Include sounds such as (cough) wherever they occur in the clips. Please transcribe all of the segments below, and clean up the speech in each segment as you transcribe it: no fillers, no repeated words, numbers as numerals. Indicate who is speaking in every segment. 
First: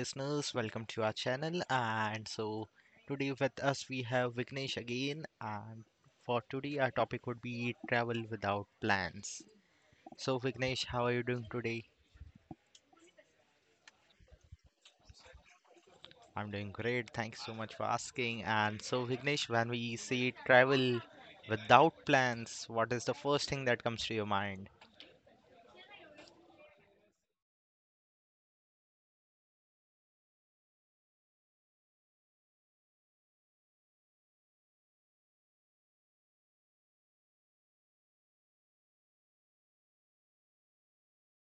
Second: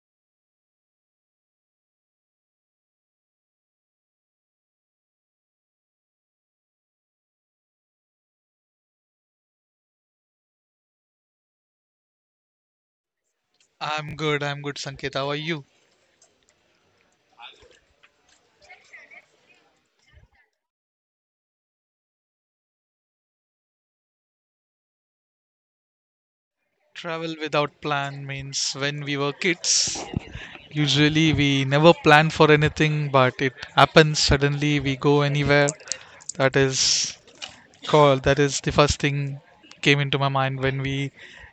Speaker 1: listeners, welcome to our channel. And so, today with us we have Vignesh again. And for today, our topic would be travel without plans. So, Vignesh, how are you doing today?
Speaker 2: I'm good, Sanket. How are you?
Speaker 1: I'm doing great. Thanks so much for asking. And so, Vignesh, when we say travel without plans, what is the first thing that comes to your mind?
Speaker 2: Travel without plan means when we were kids, usually we never plan for anything, but it happens suddenly. We go anywhere. That is that is the first thing came into my mind when we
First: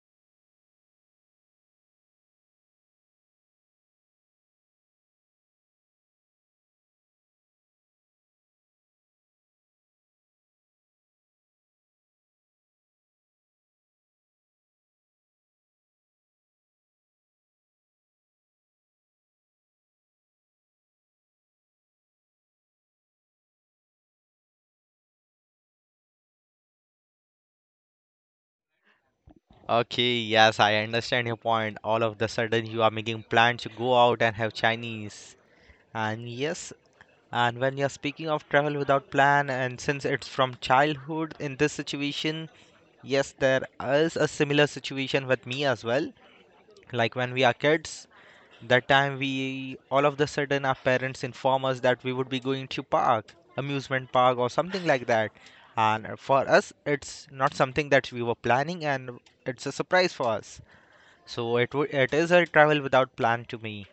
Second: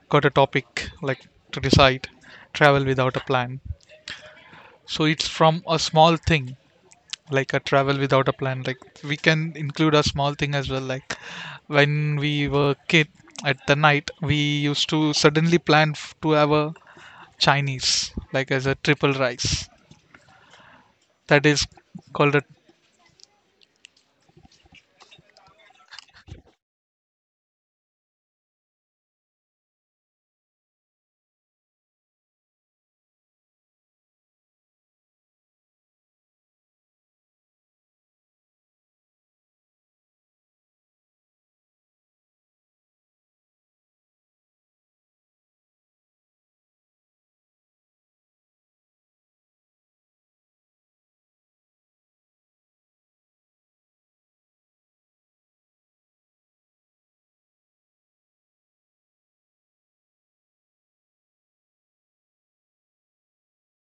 Speaker 2: got a topic like to decide travel without a plan. So it's from a small thing like a travel without a plan like we can include a small thing as well like when we were kid at the night we used to suddenly plan to have a chinese like as a triple rice that is called a
Speaker 1: Okay, yes, I understand your point. All of the sudden, you are making plans to go out and have Chinese. And yes, and when you're speaking of travel without plan, and since it's from childhood in this situation, yes, there is a similar situation with me as well. Like when we are kids, that time we all of the sudden our parents inform us that we would be going to park, amusement park or something like that. And for us, it's not something that we were planning, and it's a surprise for us. So it is a travel without plan to me.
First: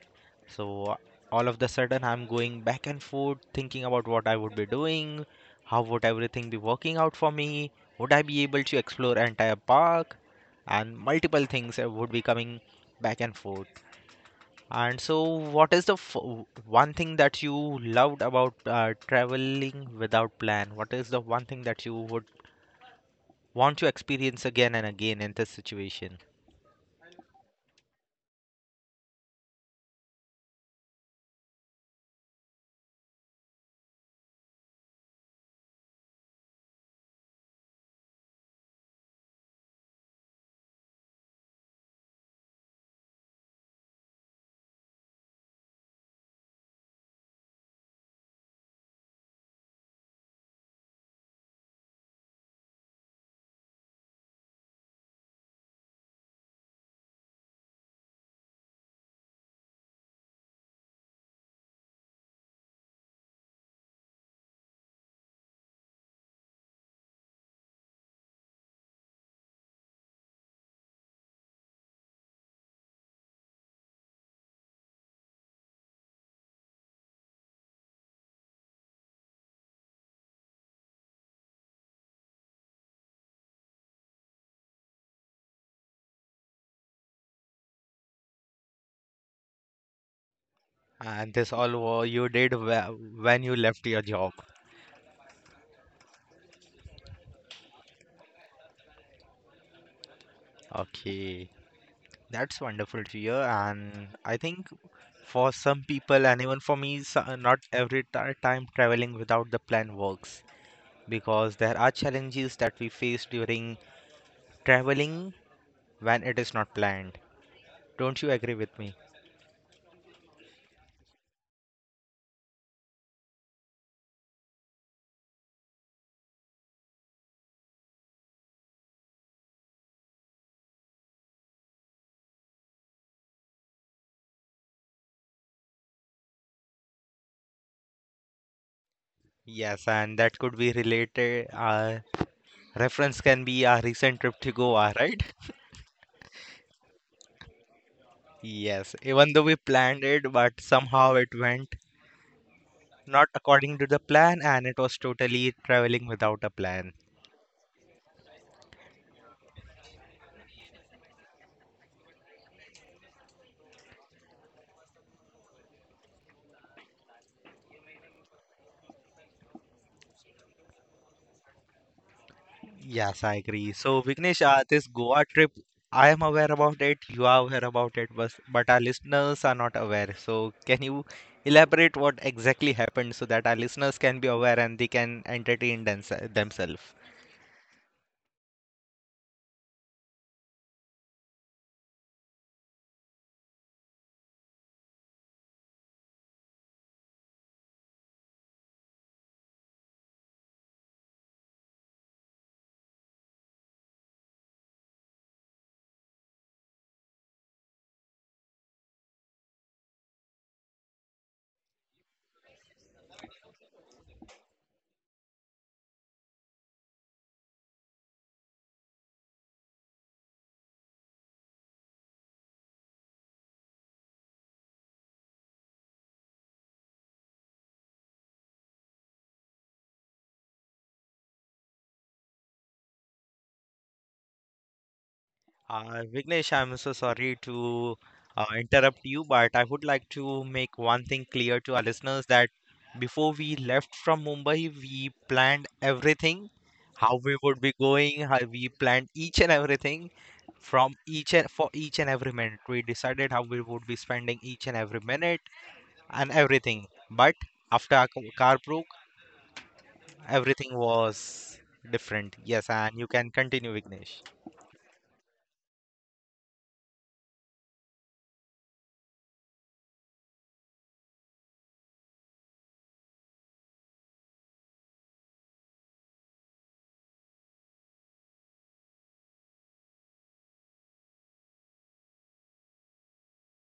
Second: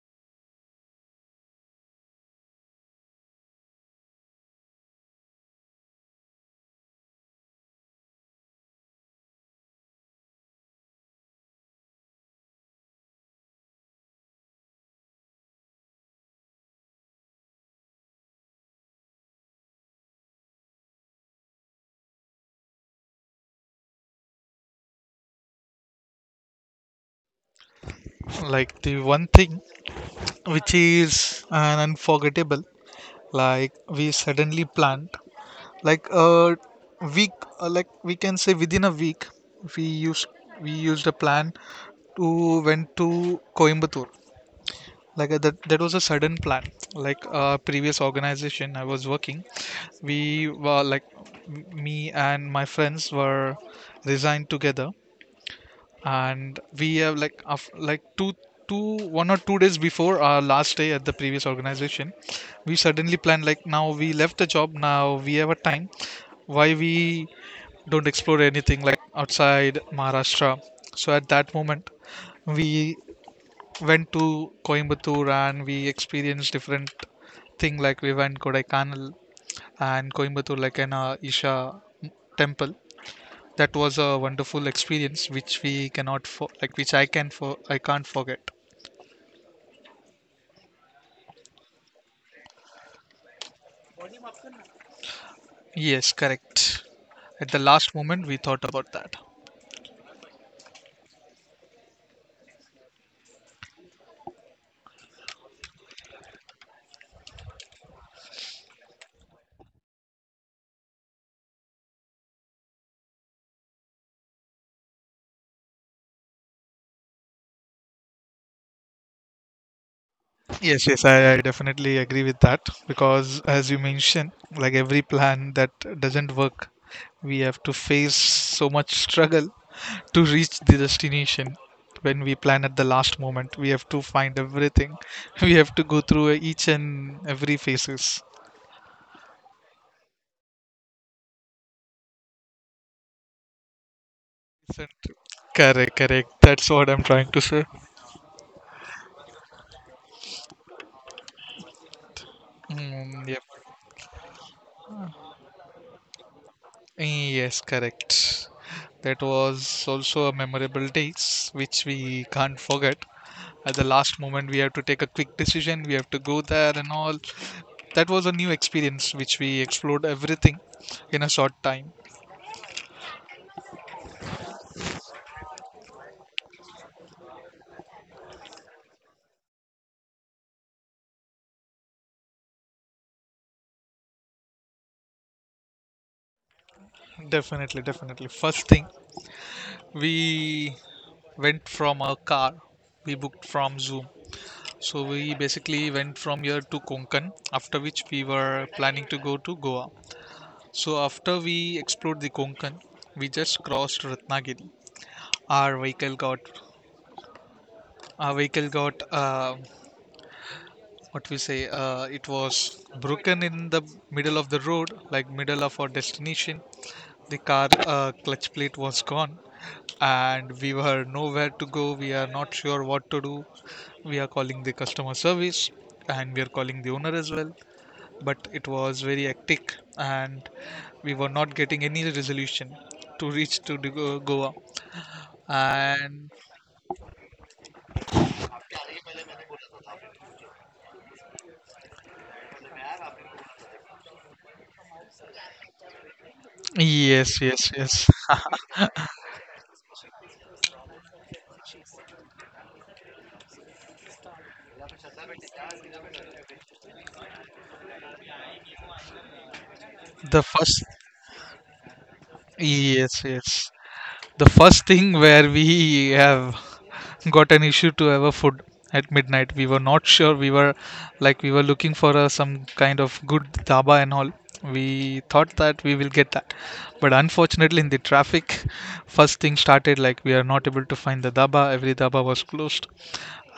Speaker 1: So all of the sudden I'm going back and forth thinking about what I would be doing, how would everything be working out for me, would I be able to explore entire park and multiple things would be coming back and forth. And so what is the one thing that you loved about traveling without plan? What is the one thing that you would want to experience again and again in this situation?
Speaker 2: like the one thing which is an unforgettable like we suddenly planned like a week like we can say within a week we used we used a plan to went to coimbatore like that was a sudden plan like previous organization I was working, we were like me and my friends were resigned together, and we have like like two two one or 2 days before our last day at the previous organization we suddenly planned like now we left the job now we have a time, why we don't explore anything like outside Maharashtra. So at that moment we went to Coimbatore and we experienced different thing like we went Kodaikanal and Coimbatore like an Isha temple. That was a wonderful experience which we cannot for like which I can for I can't forget.
Speaker 1: And this you when you left your job.
Speaker 2: Yes, correct. At the last moment we thought about that.
Speaker 1: Okay. That's wonderful to hear, and I think for some people, and even for me, not every time traveling without the plan works because there are challenges that we face during traveling when it is not planned. Don't you agree with me?
Speaker 2: Yes, yes, I definitely agree with that because, as you mentioned, like every plan that doesn't work, we have to face so much struggle to reach the destination. When we plan at the last moment, we have to find everything. (laughs) We have to go through each and every phases.
Speaker 1: Yes, and that could be related. Reference can be our recent trip to Goa,
Speaker 2: Isn't-
Speaker 1: right?
Speaker 2: Correct, correct. That's what I'm trying to say.
Speaker 1: Yes, even though we planned it, but somehow it went not
Speaker 2: Mm, yep.
Speaker 1: according to the plan, and it was totally traveling without a plan.
Speaker 2: Yes, correct. That was also a memorable days which we can't forget. At the last moment, we have to take a quick decision. We have to go there and all. That was a new experience which we explored everything in a short time.
Speaker 1: Yes, I agree. So, Vignesh, this Goa trip, I am aware about it. You are aware about it, but our listeners are not aware. So, can you elaborate what exactly happened so that our listeners can be aware and they can entertain themselves?
Speaker 2: Definitely, definitely. First thing, we went from our car. We booked from Zoom. So we basically went from here to Konkan, after which we were planning to go to Goa. So after we explored the Konkan, we just crossed Ratnagiri. Our vehicle got, our vehicle got, what we say, it was broken in the middle of the road, like middle of our destination. The car clutch plate was gone, and we were nowhere to go. We are not sure what to do. We are calling the customer service, and we are calling the owner as well, but it was very hectic and we were not getting any resolution to reach to the Goa. And
Speaker 1: Vignesh, I'm so sorry to interrupt you, but I would like to make one thing clear to our listeners that before we left from Mumbai, we planned everything, how we
Speaker 2: yes,
Speaker 1: would be
Speaker 2: yes, yes.
Speaker 1: going, how
Speaker 2: (laughs)
Speaker 1: we planned each and everything from each and for each and every minute. We decided how we would be spending each and every minute and everything. But after our car broke,
Speaker 2: the
Speaker 1: everything
Speaker 2: first,
Speaker 1: was different. Yes, and you
Speaker 2: yes,
Speaker 1: can continue,
Speaker 2: yes.
Speaker 1: Vignesh.
Speaker 2: The first thing where we have got an issue to our food at midnight. We were not sure. We were looking for some kind of good dhaba and all. We thought that we will get that, but unfortunately, in the traffic, first thing started like we are not able to find the dhaba. Every dhaba was closed,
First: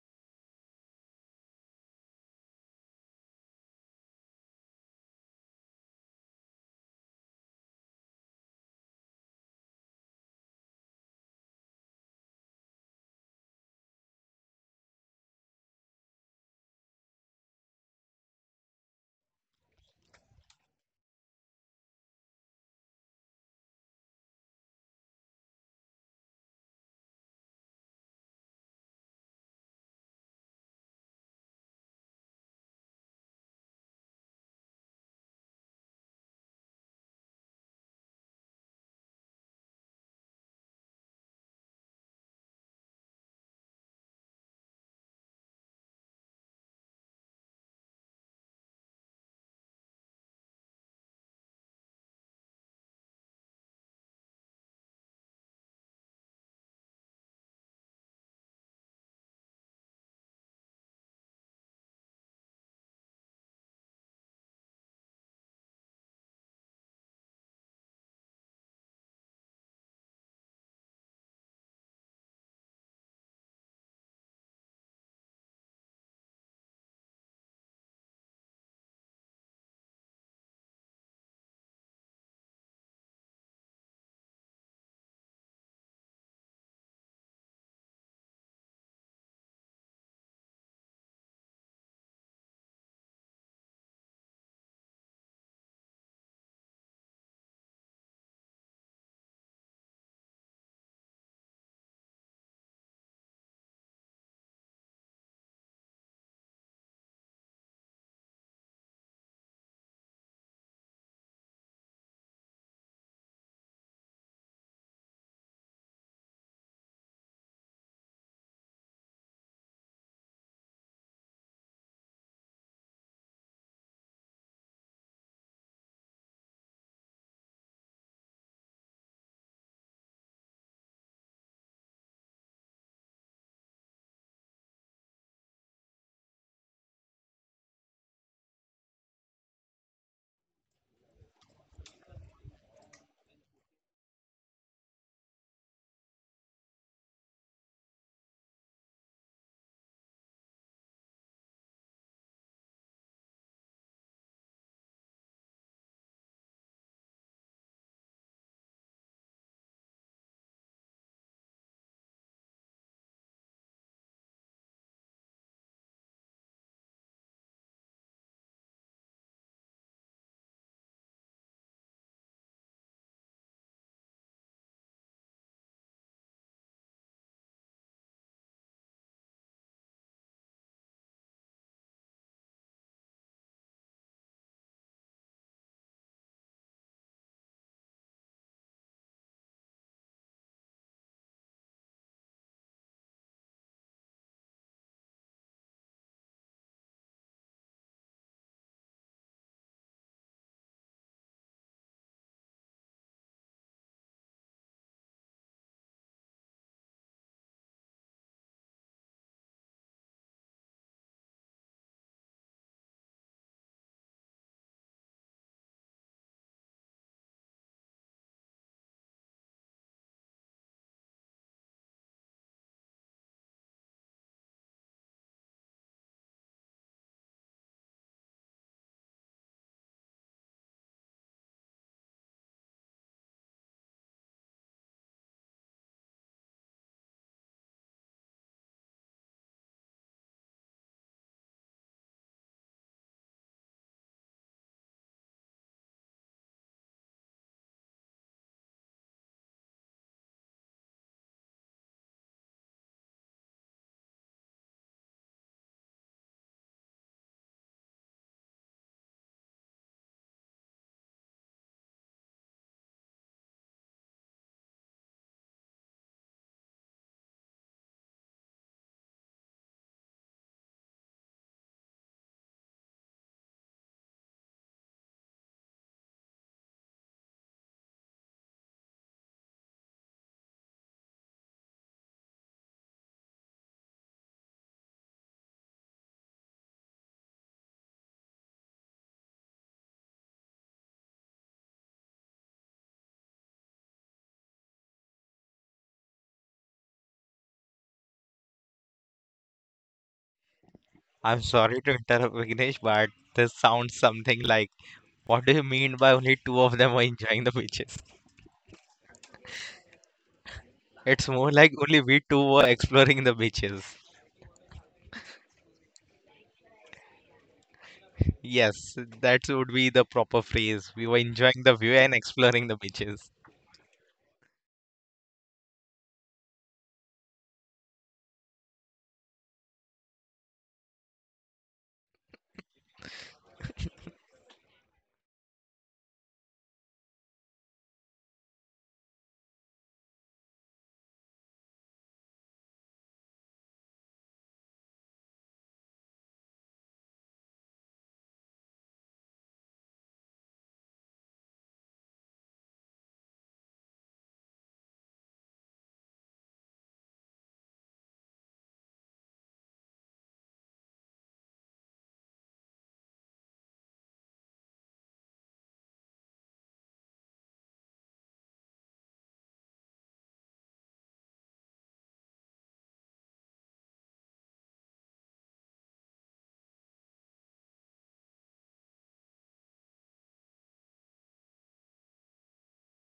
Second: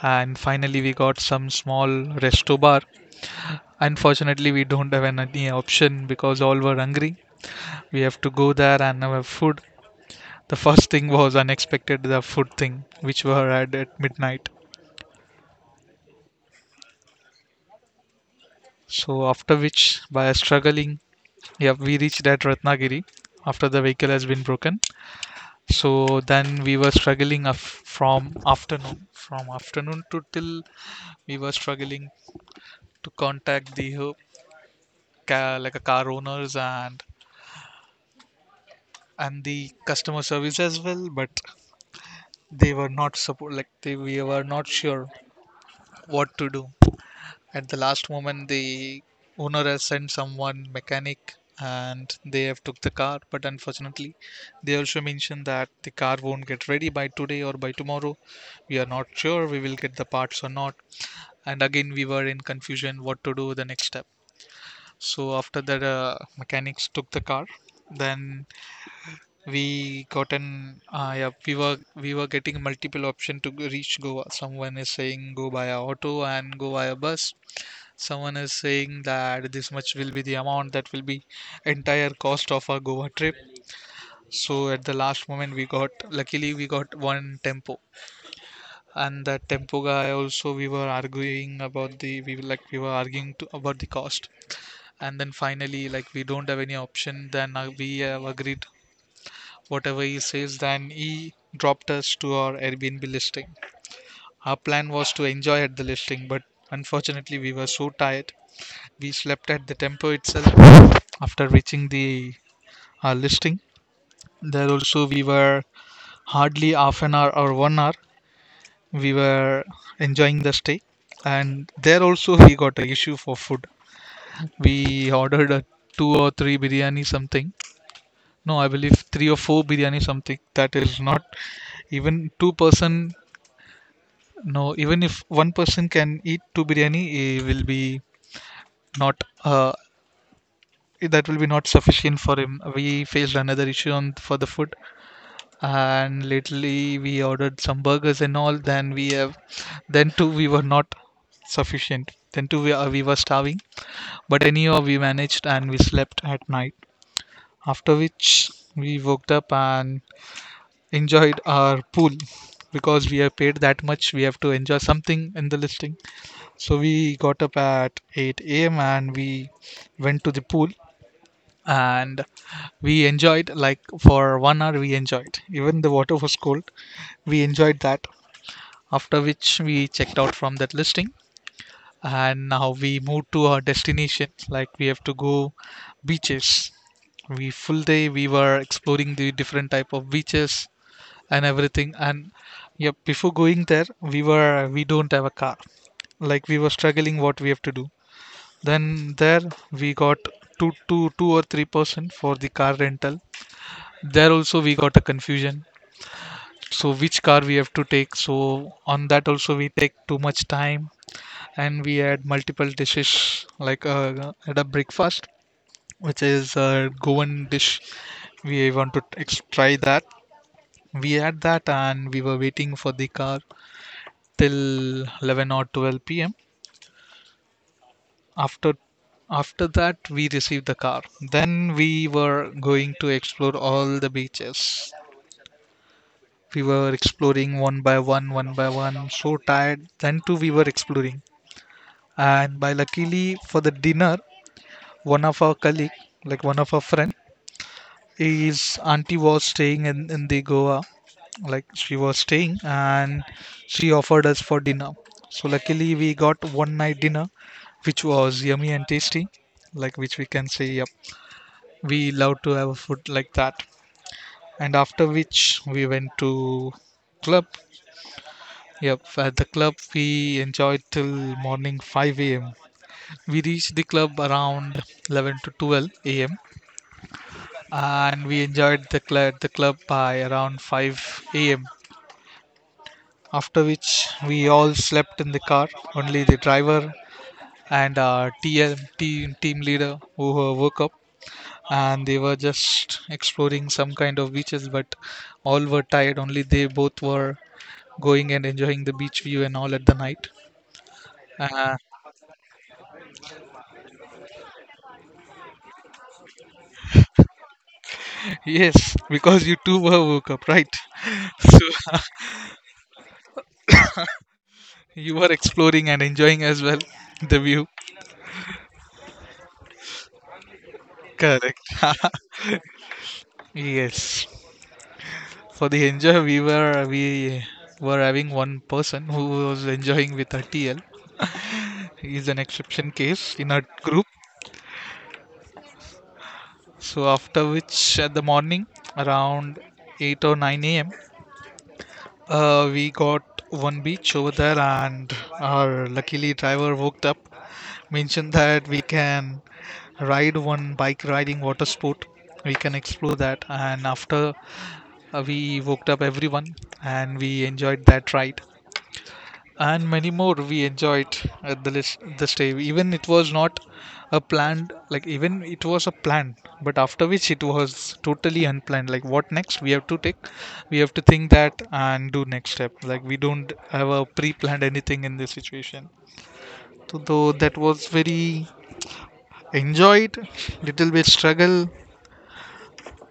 Speaker 2: and finally we got some small resto bar. Unfortunately, we don't have any option because all were hungry. We have to go there and have food. The first thing was unexpected, the food thing, which were had at midnight. So after which, by struggling, yeah, we reached at Ratnagiri after the vehicle has been broken. So then we were struggling from afternoon to till we were struggling to contact the like a car owners and the customer service as well, but they were not support, like they we were not sure what to do. At the last moment, the owner has sent someone mechanic and they have took the car, but unfortunately they also mentioned that the car won't get ready by today or by tomorrow, we are not sure we will get the parts or not, and again we were in confusion what to do the next step. So after that mechanics took the car, then we got an yeah, we were getting multiple option to reach Goa. Someone is saying go by a auto and go by a bus. Someone is saying that this much will be the amount that will be entire cost of our Goa trip. So at the last moment we got, luckily we got one tempo, and that tempo guy also we were arguing about the we were like we were arguing to, about the cost, and then finally like we don't have any option, then we have agreed whatever he says, then he dropped us to our Airbnb listing. Our plan was to enjoy at the listing, but unfortunately we were so tired. We slept at the tempo itself after reaching the listing. There also we were hardly half an hour or 1 hour. We were enjoying the stay, and there also we got an issue for food. We ordered a two or three biryani something. No, I believe three or four biryani something. That is not even two person. No, even if one person can eat two biryani, it will be not that will be not sufficient for him. We faced another issue on for the food, and literally we ordered some burgers and all, then we have then too we were not sufficient, then too we were starving, but anyhow we managed and we slept at night, after which we woke up and enjoyed our pool because we have paid that much we have to enjoy something in the listing. So we got up at 8 a.m and we went to the pool, and we enjoyed like for 1 hour we enjoyed, even the water was cold we enjoyed that. After which we checked out from that listing, and now we moved to our destination, like we have to go beaches. We full day we were exploring the different type of beaches and everything. And yeah, before going there we were, we don't have a car, like we were struggling what we have to do, then there we got two or three person for the car rental. There also we got a confusion, so which car we have to take, so on that also we take too much time, and we had multiple dishes like at a breakfast which is a goan dish we want to try that. We had that and we were waiting for the car till 11 or 12 p.m. After after that we received the car, then we were going to explore all the beaches. We were exploring one by one, so tired. Then too we were exploring. And by luckily for the dinner, one of our colleague, like one of our friend, his auntie was staying in the Goa. Like she was staying and she offered us for dinner. So luckily we got one night dinner which was yummy and tasty. Like which we can say, yep, we love to have food like that. And after which we went to club. Yep, at the club we enjoyed till morning 5 a.m. We reached the club around 11 to 12 a.m., and we enjoyed the the club by around 5 a.m. After which we all slept in the car. Only the driver and our TM team leader who woke up, and they were just exploring some kind of beaches, but all were tired. Only they both were going and enjoying the beach view and all at the night.
Speaker 1: I'm sorry
Speaker 2: Uh,
Speaker 1: to interrupt, Vignesh, but this sounds something like, what do you mean by only two of them were enjoying the beaches?
Speaker 2: Yes, because you too were woke up, right?
Speaker 1: It's
Speaker 2: (laughs)
Speaker 1: more
Speaker 2: So
Speaker 1: like only
Speaker 2: (laughs)
Speaker 1: we two were exploring the beaches.
Speaker 2: you were exploring and enjoying as well the view.
Speaker 1: Yes, that would be the proper phrase. We were enjoying
Speaker 2: Correct.
Speaker 1: the view and
Speaker 2: (laughs)
Speaker 1: exploring the beaches.
Speaker 2: Yes. For the enjoy, we were having one person who was enjoying with her TL. He is an exception case in our group. So after which, at the morning around eight or nine a.m., we got one beach over there, and our luckily driver woke up, mentioned that we can ride one bike riding water sport. We can explore that. And after we woke up everyone and we enjoyed that ride. And many more we enjoyed at the list the stay. Even it was not a planned, like even it was a plan, but after which it was totally unplanned. Like what next? We have to think that and do next step. Like we don't have a pre planned anything in this situation. So though that was very enjoyed, little bit struggle,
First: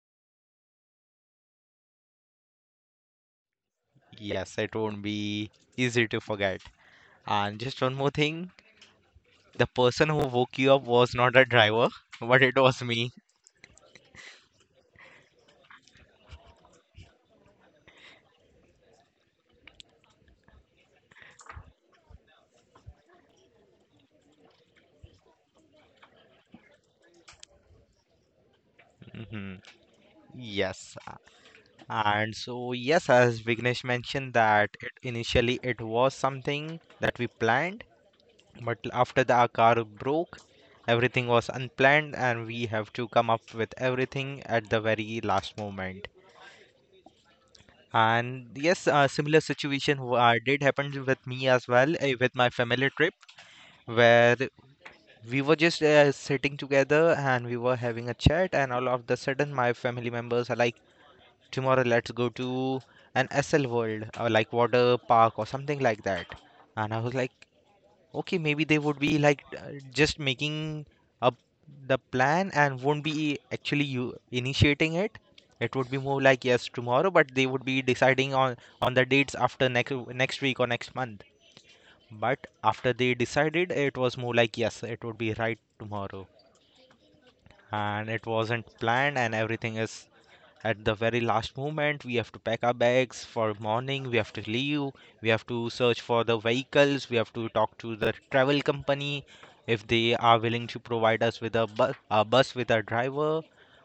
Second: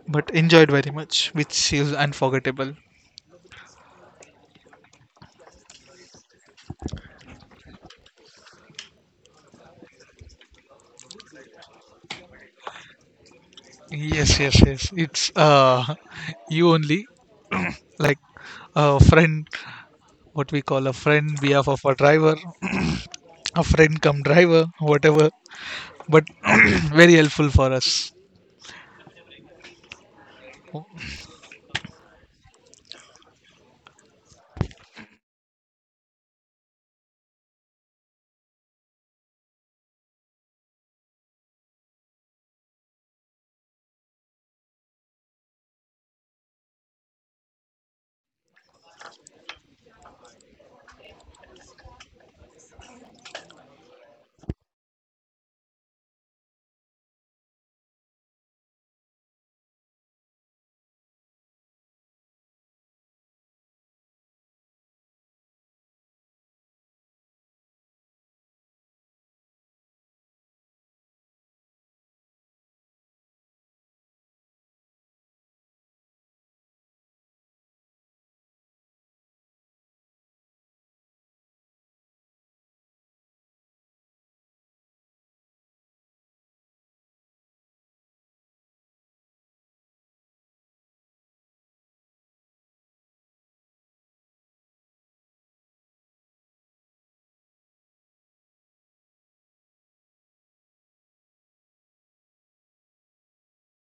Speaker 2: but enjoyed very much, which is unforgettable.
Speaker 1: Yes, it won't be easy to forget. And just one more thing, the person who woke you up was not a driver, but it was me.
Speaker 2: Yes, yes, yes. It's (laughs) you only like a friend, what we call a friend behalf of a driver, a friend come driver, whatever. But (clears throat) very helpful for us.
Speaker 1: Mhm. Yes, and so, yes, as Vignesh mentioned that it, initially it was something that we planned, but after the our car broke, everything was unplanned, and we have to come up with everything at the very last moment. And yes, a similar situation did happen with me as well, with my family trip, where we were just sitting together and we were having a chat, and all of the sudden my family members are like. Tomorrow, let's go to an SL World, like water park or something like that. And I was like, okay, maybe they would be like just making up the plan and won't be actually you initiating it. It would be more like yes tomorrow, but they would be deciding on the dates after next week or next month. But after they decided, it was more like yes, it would be right tomorrow, and it wasn't planned, and everything is at the very last moment. We have to pack our bags. For morning we have to leave, we have to search for the vehicles, we have to talk to the travel company if they are willing to provide us with a bus with a driver,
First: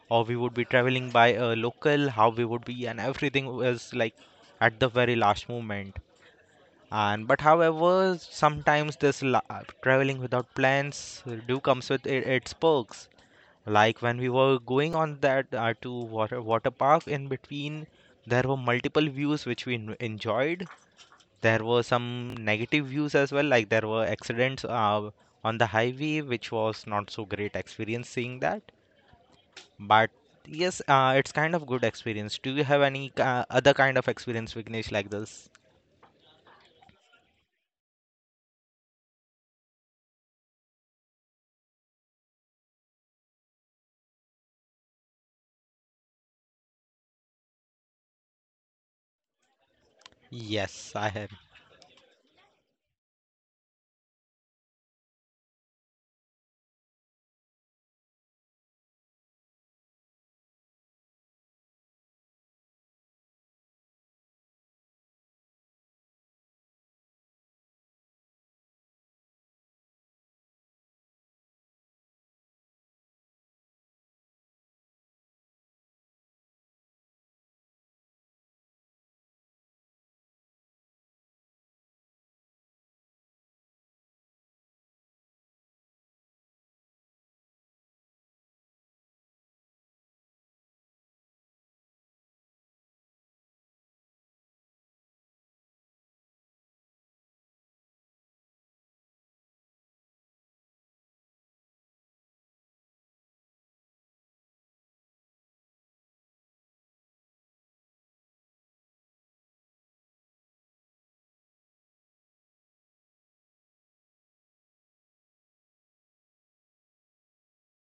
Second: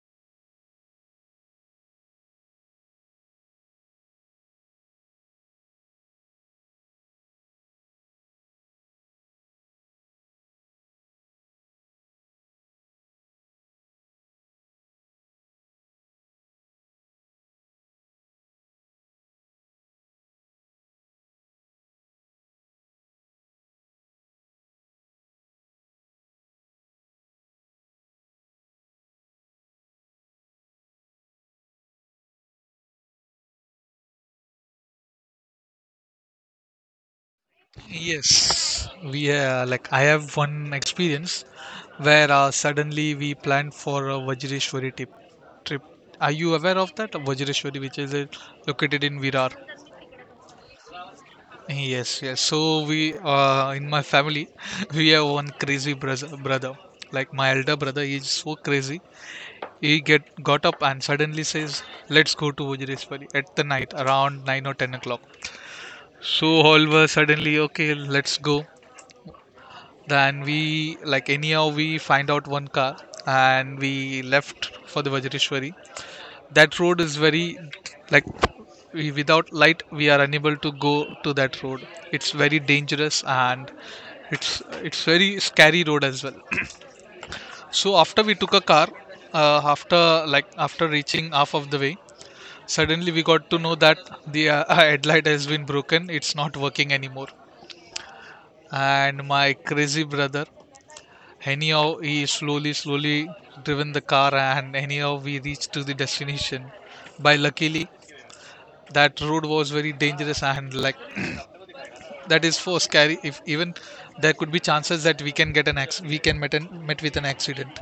Speaker 1: or we would be traveling by a local. How we would be, and everything was like at the very last moment. And but however, sometimes this traveling without plans do comes with its perks, like when we were going on that to water park, in between there were multiple views which we enjoyed. There were some negative views as well, like there were accidents on the highway, which was not so great experience seeing that. But yes, it's kind of good experience. Do you have any other kind of experience, Vignesh, like this?
Speaker 2: Yes, we like I have one experience where suddenly we planned for a Vajreshwari trip. Are you aware of that Vajreshwari, which is located in Virar?
Speaker 1: Yes, I have.
Speaker 2: Yes, yes. So we, in my family, (laughs) we have one crazy brother. Like my elder brother, he is so crazy. He get got up and suddenly says, "Let's go to Vajreshwari at the night around 9 or 10 o'clock." So all were suddenly okay. Let's go. Then we, like, anyhow we find out one car and we left for the Vajreshwari. That road is very, like, we, without light, we are unable to go to that road. It's very dangerous, and it's very scary road as well. So after we took a car, after, like, after reaching half of the way, suddenly we got to know that the (laughs) headlight has been broken, it's not working anymore. And my crazy brother, anyhow, he slowly slowly driven the car, and anyhow we reached to the destination, by luckily. That road was very dangerous, and like, (clears throat) that is for scary. If even, there could be chances that we can get an we can met, an, met with an accident.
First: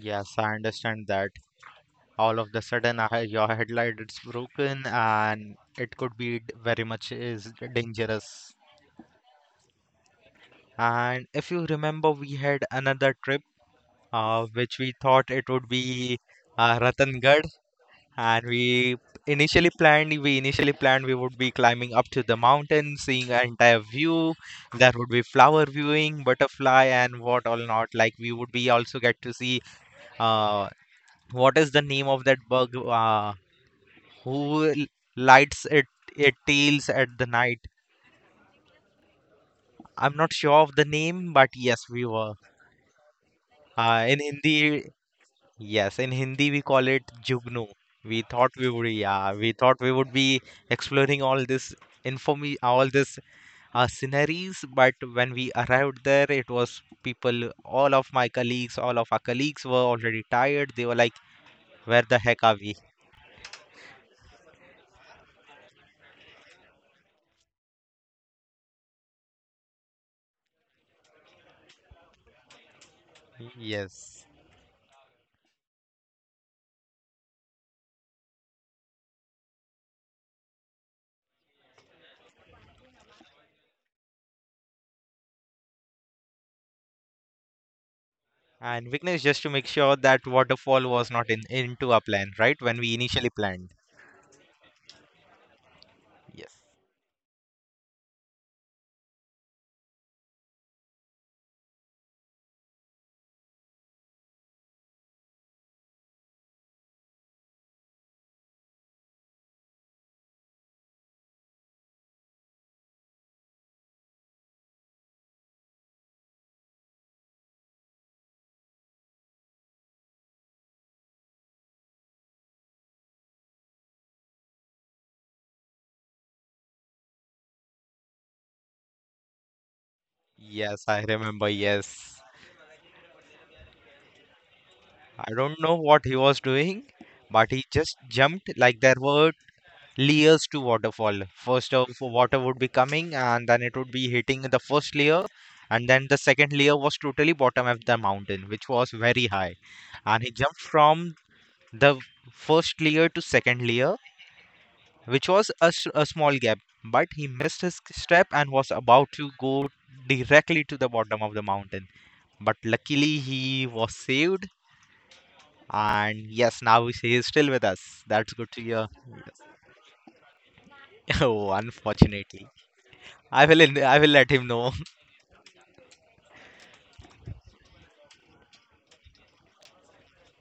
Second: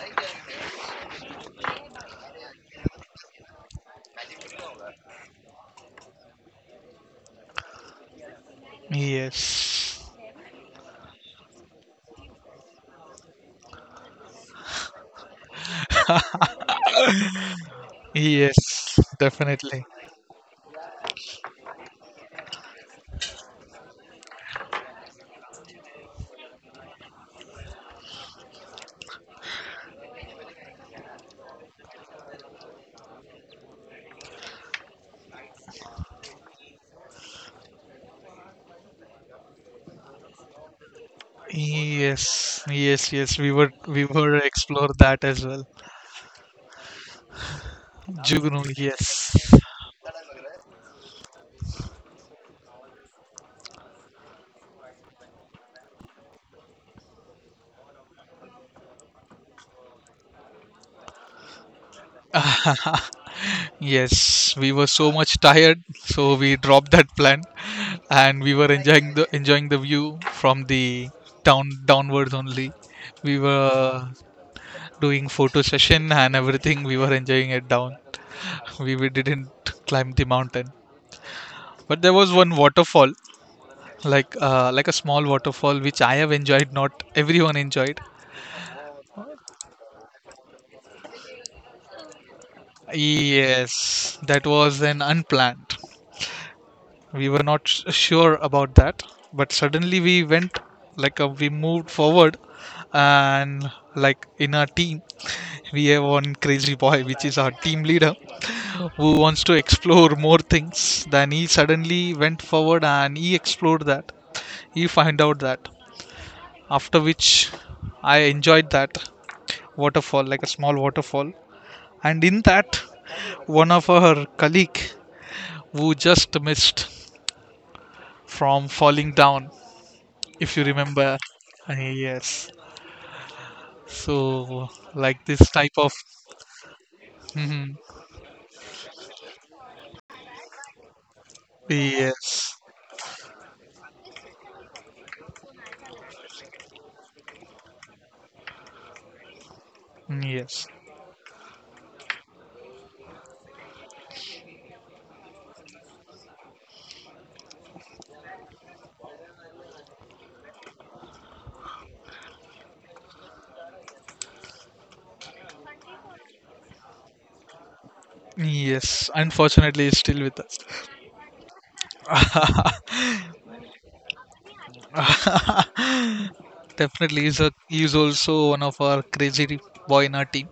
Speaker 1: Yes, I understand that. All of the sudden your headlight is broken and it could be very much is dangerous.
Speaker 2: Yes,
Speaker 1: And if you remember, we had another trip which we thought it would be Ratan-garh, and
Speaker 2: yes, definitely.
Speaker 1: we initially planned we would be climbing up to the mountain, seeing an entire view. There would be flower viewing, butterfly, and what all not, like we would be also get to see, uh, what is the name of that bug, who lights it, it tails at the night. I'm not sure of the name, but yes, we were.
Speaker 2: Yes, yes, yes, we were we
Speaker 1: In
Speaker 2: were
Speaker 1: Hindi,
Speaker 2: explore that as well.
Speaker 1: yes, in Hindi we call it Jugnu. We thought
Speaker 2: Jugnu,
Speaker 1: we would,
Speaker 2: yes.
Speaker 1: yeah, we thought we would be exploring all this informi all this sceneries, but when we arrived there, it was people, all of my colleagues, all of our colleagues were already tired. They were like, "Where the heck are we?"
Speaker 2: Yes, we were so much tired, so we dropped that plan, and we were enjoying the view from the downwards only. We were
Speaker 1: Yes.
Speaker 2: doing photo session (laughs) and everything. We were enjoying it down. (laughs) We didn't climb the mountain, but there was one waterfall, like a small waterfall, which I have enjoyed. Not everyone enjoyed.
Speaker 1: And Vignesh, just to make sure that waterfall was not in into our plan, right? When we initially planned.
Speaker 2: Yes, that was an unplanned.
Speaker 1: Yes.
Speaker 2: We were not sure about that, but suddenly we went, like we moved forward. And like in our team (laughs) we have one crazy boy which is our team leader, who wants to explore more things. Then he suddenly went forward and he explored that. He find out that, after which I enjoyed that waterfall, like a small waterfall. And in that, one of our colleague who just missed from falling down, if you
Speaker 1: Yes, I
Speaker 2: remember. (laughs)
Speaker 1: remember. Yes.
Speaker 2: Yes, so, like
Speaker 1: I
Speaker 2: this
Speaker 1: don't
Speaker 2: type
Speaker 1: know
Speaker 2: of.
Speaker 1: what he was doing,
Speaker 2: (laughs)
Speaker 1: but he
Speaker 2: Mhm.
Speaker 1: just jumped. Like there were layers to waterfall. First of water
Speaker 2: Yes,
Speaker 1: would be coming, and then it would be hitting the first layer, and then the second layer was totally bottom of the mountain, which was very high. And he
Speaker 2: yes,
Speaker 1: jumped from the first layer to second layer, which was a small gap, but he missed his step and was about to go directly to the bottom of the mountain. But luckily, he was saved, and yes, now he is still with us. That's good to hear.
Speaker 2: yes,
Speaker 1: (laughs)
Speaker 2: unfortunately it's still with us.
Speaker 1: Oh, unfortunately, I will let him know. (laughs)
Speaker 2: Definitely, he's, a, he's also one of our crazy boy in our team.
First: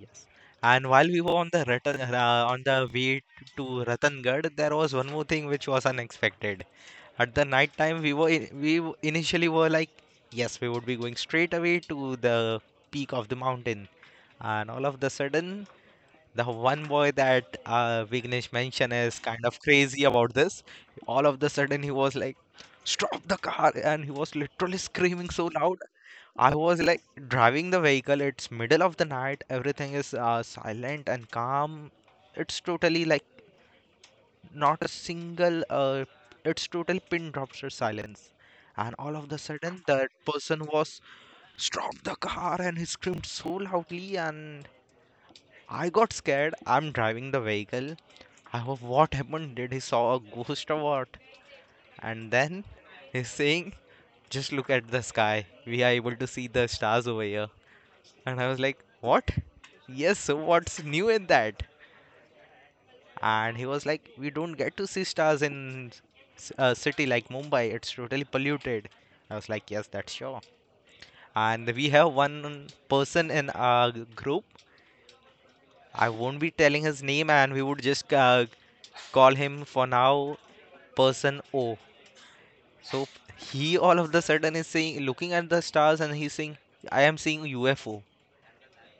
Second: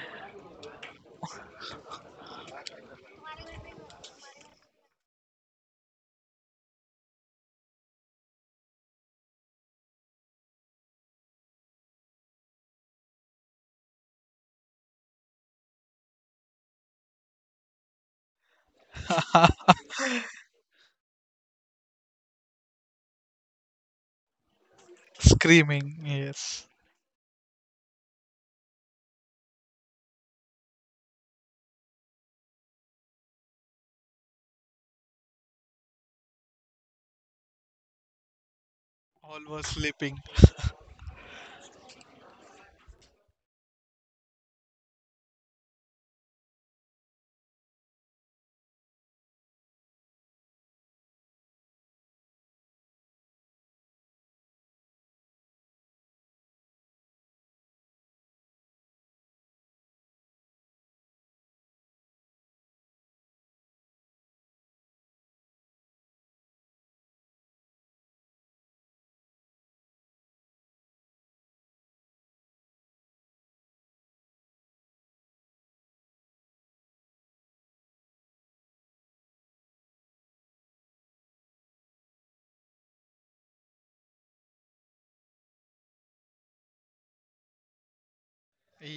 Speaker 1: Yes. And while we were on the Ratan, on the way to Ratangarh, there was one more thing which was unexpected. At the night time, we initially were like, yes, we would be going straight away to the peak of the mountain, and all of the sudden, the one boy that Vignesh mentioned is kind of crazy about this. All of the sudden, he was like, stop the car, and he was literally screaming so loud.
Speaker 2: Screaming,
Speaker 1: I
Speaker 2: yes.
Speaker 1: was like driving the vehicle. It's middle of the night. Everything is silent and calm. It's totally like not a single it's total pin drops or silence. And all of the
Speaker 2: All were
Speaker 1: sudden that
Speaker 2: sleeping.
Speaker 1: person was stopped the car and he screamed so loudly, and I got scared. I'm driving the vehicle. I hope, what happened? Did he saw a ghost or what? And then he's saying, just look at the sky, we are able to see the stars over here. And I was like, what? Yes, so what's new in that? And he was like, we don't get to see stars in a city like Mumbai, it's totally polluted. I was like, yes, that's sure. And we have one person in our group, I won't be telling his name, and we would just call him for now person O. So he all of the sudden is saying, looking at the stars, and he's saying, I am seeing UFO.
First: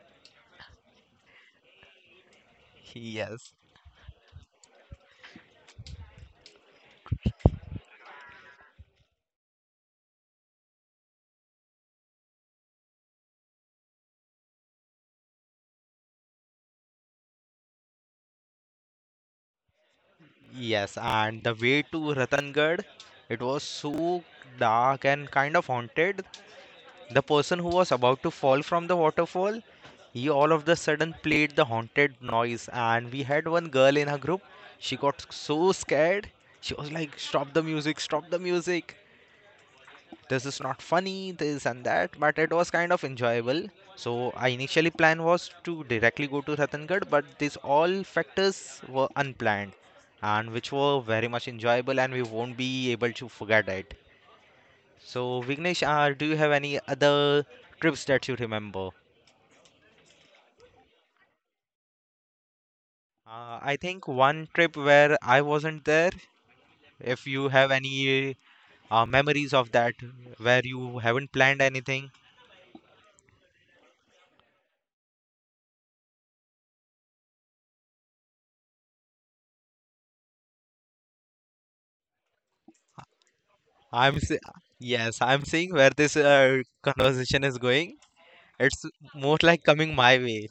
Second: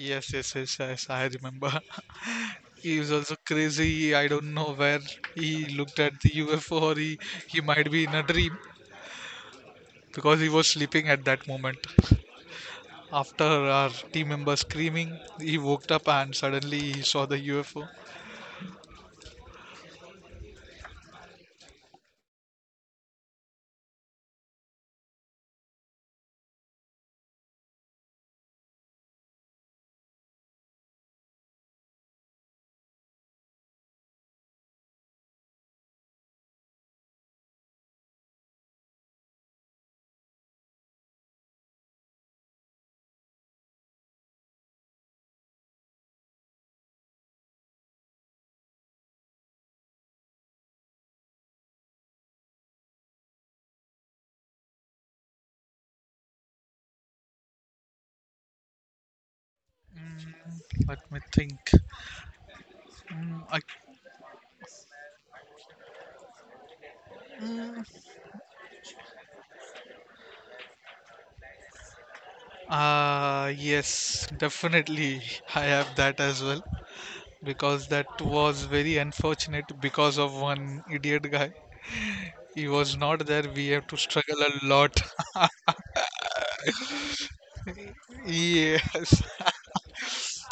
Speaker 2: Yes, yes, yes, yes, I remember. (laughs) He was also
Speaker 1: Yes,
Speaker 2: crazy. I don't know where he looked at the UFO, or he might be in a dream because he was sleeping at that moment. After our team member screaming, he woke up and suddenly he saw the UFO.
Speaker 1: yes. And the way to Ratangarh, it was so dark and kind of haunted. The person who was about to fall from the waterfall, he all of the sudden played the haunted noise. And we had one girl in her group. She got so scared. She was like, "Stop the music! Stop the music! This is not funny. This and that." But it was kind of enjoyable. So I initially plan was to directly go to Ratan, but these all factors were unplanned, and which were very much enjoyable, and we won't be able to forget it. So, Vignesh, do you have any other trips that you remember?
Speaker 2: Let me think. Mm,
Speaker 1: I think one trip where I wasn't there, if you have any memories of that, where you haven't planned anything.
Speaker 2: I, yes, definitely. I have that as well, because that was very unfortunate because of one idiot guy. He was not there. We have to
Speaker 1: I'm se-
Speaker 2: struggle a lot.
Speaker 1: yes, I'm seeing where this conversation is going.
Speaker 2: (laughs)
Speaker 1: It's
Speaker 2: Yes.
Speaker 1: more like
Speaker 2: (laughs)
Speaker 1: coming my way.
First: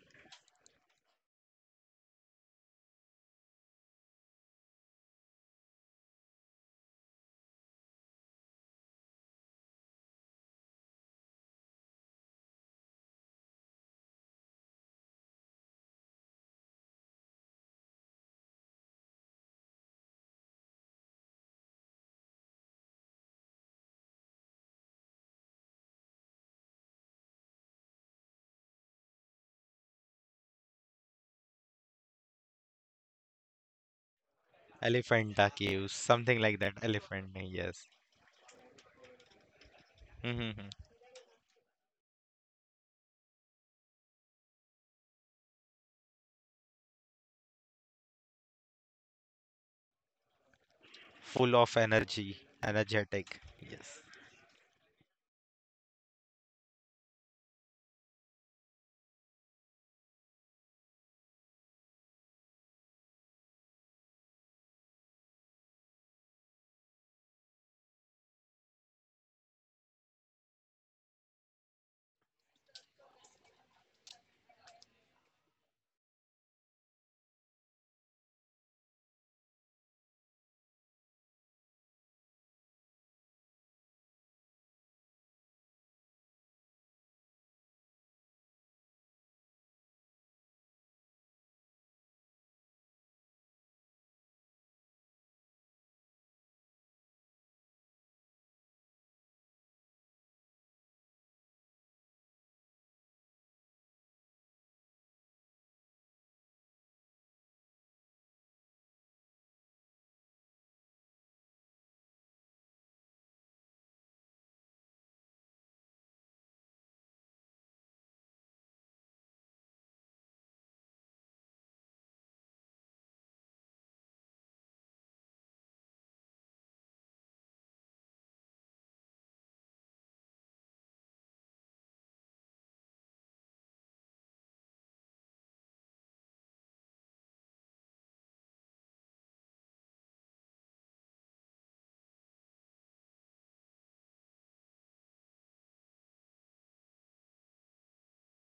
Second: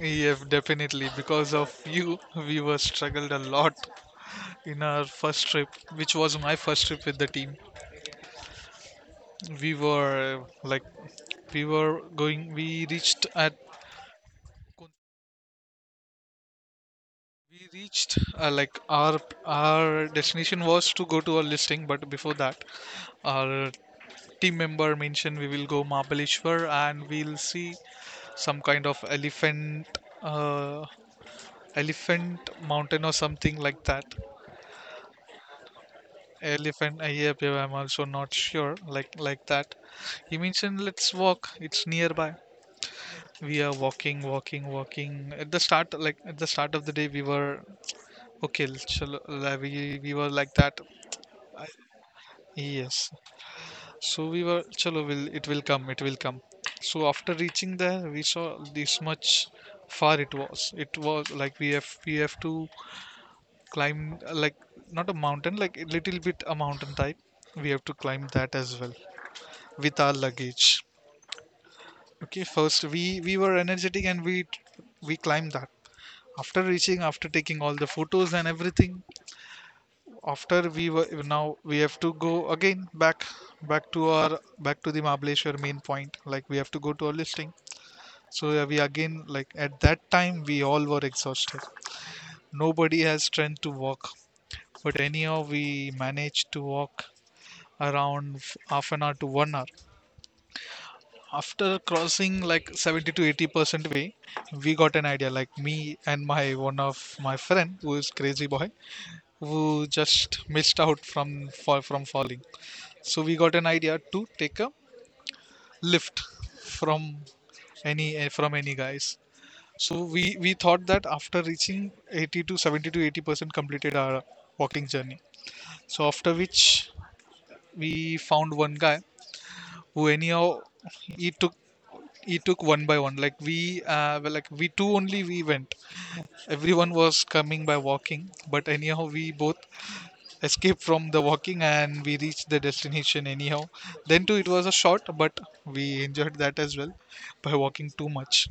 Speaker 2: Yes, definitely. Because of you, we were struggled a lot in our first trip, which was my first trip with the team. We were like, we were going. We reached like our destination was to go to a listing, but before that, our team member mentioned we will go Mahabaleshwar and we'll see some kind of elephant, uh, elephant mountain or something like that.
Speaker 1: Elephanta Caves, something like that.
Speaker 2: Elephant,
Speaker 1: Elephant,
Speaker 2: yep, yep, I'm
Speaker 1: yes.
Speaker 2: also not sure, like that. He
Speaker 1: Hmm.
Speaker 2: mentioned let's walk. It's nearby. We are walking, walking, walking. At the start, like at the start of the day, we were okay. We were like that.
Speaker 1: Full of energy,
Speaker 2: Yes.
Speaker 1: energetic. Yes.
Speaker 2: So we were, chalo, will it will come, it will come. So after reaching there, we saw this much far it was. It was like we have to climb, like, not a mountain, like a little bit a mountain type. We have to climb that as well with our luggage. Okay, first we were energetic and we climbed that. After reaching, after taking all the photos and everything, after we were, now we have to go again back to the Mahabaleshwar main point, like we have to go to our listing. So yeah, we again, like at that time we all were exhausted. Nobody has strength to walk, but anyhow we managed to walk around half an hour to 1 hour. After crossing like 70 to 80% way, we got an idea, like me and my one of my friend who is crazy boy, who just missed out from falling. So we got an idea to take a lift from any from any guys. So we thought that after reaching 80 to 70 to 80% completed our walking journey. So after which we found one guy who anyhow he took one by one. Like we, well, like we two only we went. Everyone was coming by walking, but anyhow we both escape from the walking and we reached the destination anyhow. Then too, it was a short, but we enjoyed that as well by walking too much.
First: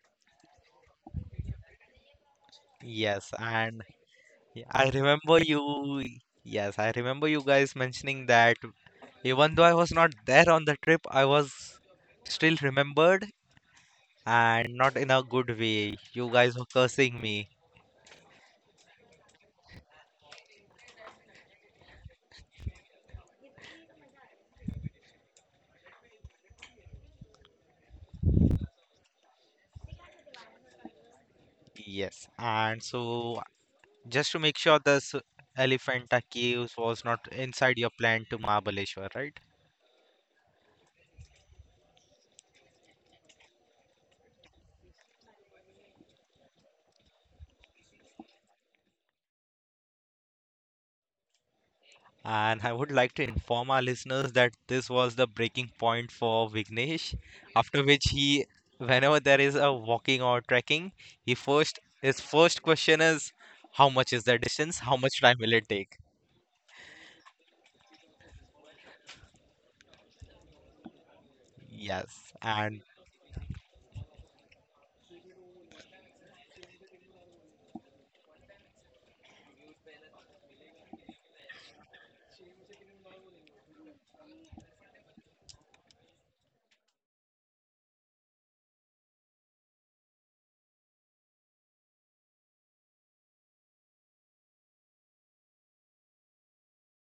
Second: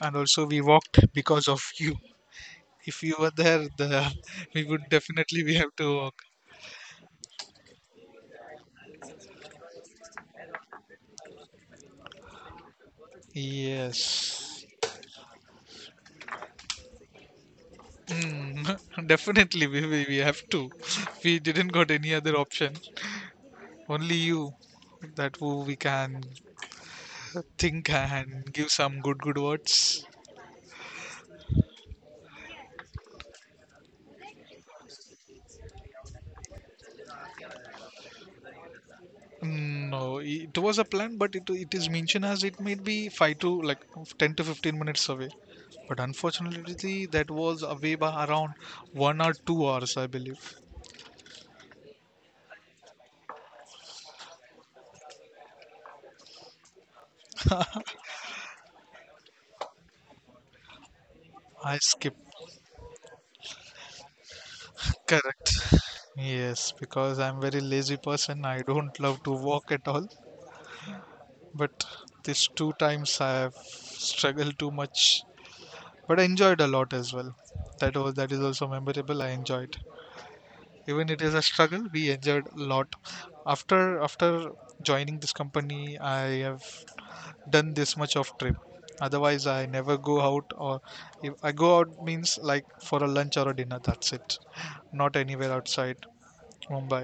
Speaker 2: And also, we walked because of you. If you
Speaker 1: Yes,
Speaker 2: were there,
Speaker 1: and
Speaker 2: the (laughs)
Speaker 1: yeah,
Speaker 2: we would,
Speaker 1: I remember
Speaker 2: definitely we have to
Speaker 1: you.
Speaker 2: walk.
Speaker 1: Yes, I remember you guys mentioning that even though I was not there on the trip, I was still remembered,
Speaker 2: Yes.
Speaker 1: and not in a good way. You guys were cursing me.
Speaker 2: Mm, (laughs) definitely we we have to. (laughs) We didn't got any other option. Only you that who we can think and give some good good words.
Speaker 1: Yes, and so just to make sure this Elephanta Caves was not inside your plan to Mahabaleshwar, right?
Speaker 2: Mm, no, it was a plan, but it is mentioned as it might be five to like 10 to 15 minutes away. But unfortunately, that was away by around 1 or 2 hours, I believe.
Speaker 1: And I would like to inform our listeners that this was the breaking point for Vignesh, after which he, whenever there is a walking or trekking, he
Speaker 2: I
Speaker 1: first
Speaker 2: skipped.
Speaker 1: his first question is, how much is the distance? How much time
Speaker 2: Correct.
Speaker 1: will it take?
Speaker 2: Yes, because I'm very lazy person. I don't love to walk at all. But
Speaker 1: Yes,
Speaker 2: these two
Speaker 1: and
Speaker 2: times I have struggled too much. But I enjoyed a lot as well. That was, that is also memorable. I enjoyed. Even it is a struggle, we enjoyed a lot. After, after joining this company, I have done this much of trip. Otherwise I never go out, or if I go out means like for a lunch or a dinner, that's it. Not anywhere outside Mumbai.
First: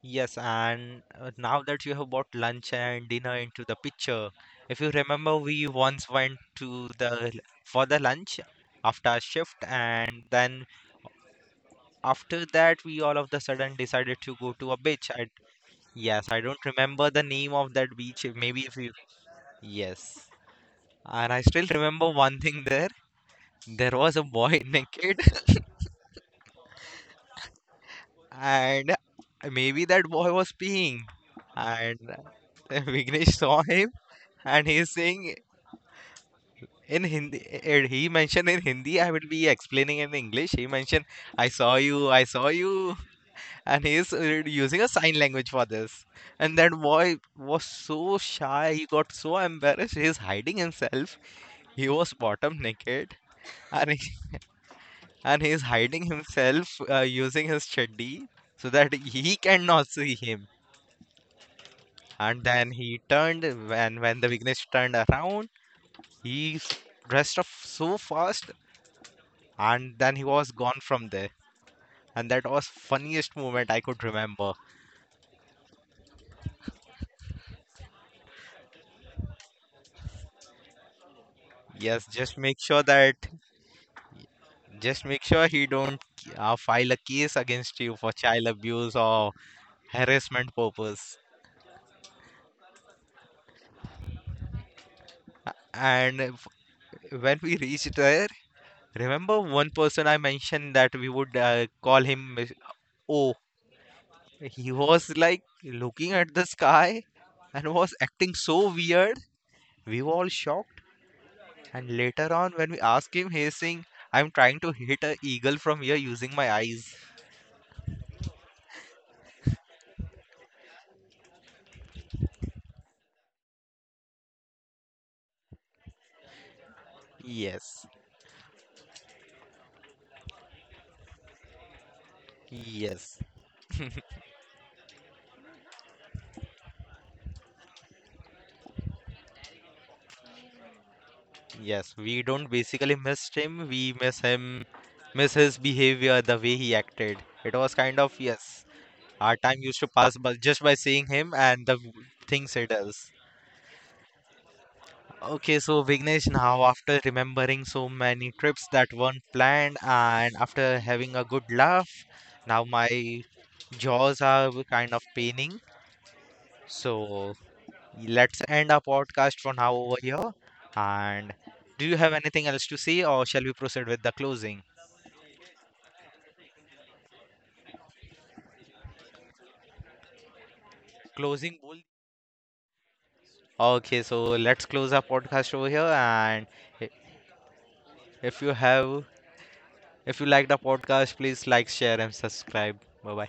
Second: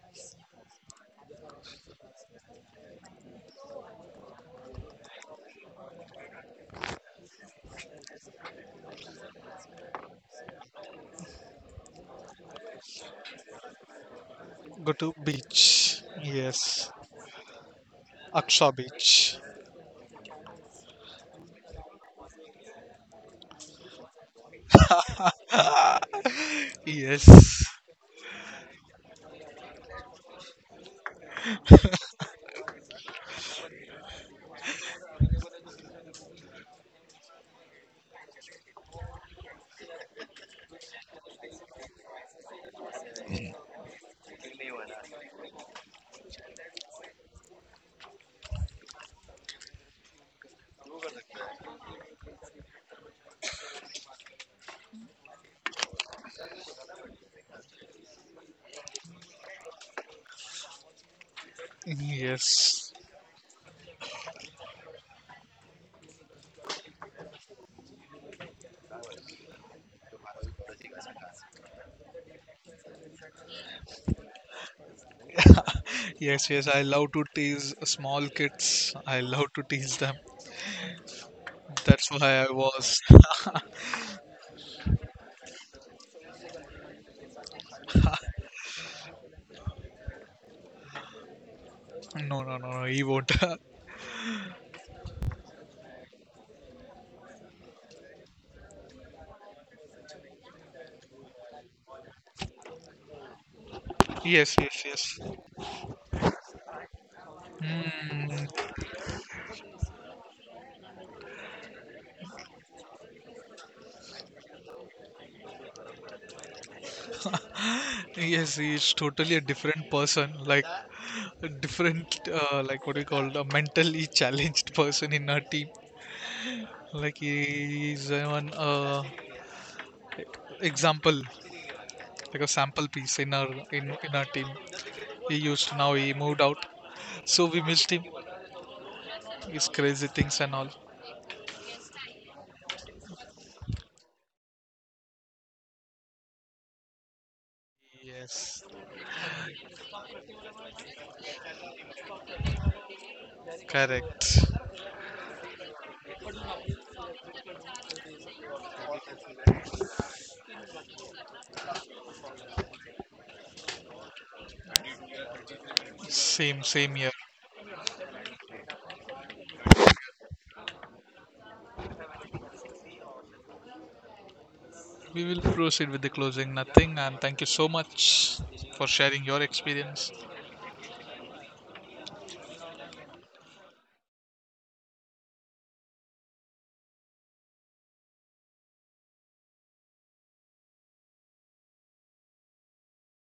Speaker 1: yes, and now that you have brought lunch and dinner into the picture, if you remember, we once went to the for the lunch after our shift, and then after that we all of the sudden decided to go to a
Speaker 2: Go to
Speaker 1: beach. I
Speaker 2: beach.
Speaker 1: yes, I
Speaker 2: Yes,
Speaker 1: don't remember the name of that beach. Maybe
Speaker 2: Aksha
Speaker 1: if you.
Speaker 2: Beach.
Speaker 1: Yes. And I still remember one thing there. There was a boy (laughs) naked,
Speaker 2: Yes,
Speaker 1: and maybe that boy was peeing. And (laughs) Vignesh saw him, and he's saying in Hindi, and he mentioned in Hindi, I will be explaining in English. He mentioned, I saw you, I saw you. And he's using a sign language for this. And that boy was so shy, he got so embarrassed, he's hiding himself. He was bottom naked and he's hiding himself using his chaddi so that he cannot see him. And then
Speaker 2: yes,
Speaker 1: he turned when the Vignesh turned around, he s- dressed up so fast and then he was gone from there. And that was funniest moment I could remember.
Speaker 2: yes, yes, I love to tease small kids. I love to tease them.
Speaker 1: Yes,
Speaker 2: That's
Speaker 1: just
Speaker 2: why I
Speaker 1: make sure
Speaker 2: was.
Speaker 1: that
Speaker 2: (laughs)
Speaker 1: just make sure he don't file a case against you for child abuse or harassment purpose.
Speaker 2: No, no, no, no, he won't. (laughs)
Speaker 1: And f- when we reached there, remember one person I mentioned that we would call him O.
Speaker 2: Yes,
Speaker 1: He
Speaker 2: yes,
Speaker 1: was
Speaker 2: yes.
Speaker 1: like looking at the sky and was acting
Speaker 2: Mm,
Speaker 1: so weird. We were all shocked. And later on, when we asked him, he's saying, I'm trying to hit a eagle from here using my eyes.
Speaker 2: yes, he's totally a different person, like a different, like what we call a mentally (laughs) challenged person in our team. Like
Speaker 1: Yes,
Speaker 2: he's an example, like a sample piece
Speaker 1: yes,
Speaker 2: in our team. He used, now he moved out, so we missed him. His crazy things and all.
Speaker 1: yes. We don't basically miss him. We miss him, miss his behavior, the way he acted. It was kind of, yes,
Speaker 2: Yes,
Speaker 1: our time used to pass by just by seeing him and the things he does.
Speaker 2: correct.
Speaker 1: Okay, so Vignesh, now after remembering so many trips that weren't planned and after having a good laugh, now my jaws are kind of paining.
Speaker 2: Same, same here.
Speaker 1: So let's end our podcast for now over here. And do you have anything else to say, or shall we proceed with the closing?
Speaker 2: We will proceed with the closing. Nothing, and thank you so much for sharing your experience.
Speaker 1: Closing bowl. Okay, so let's close our podcast over here. And i- if you have, if you like the podcast, please like, share, and subscribe. Bye bye.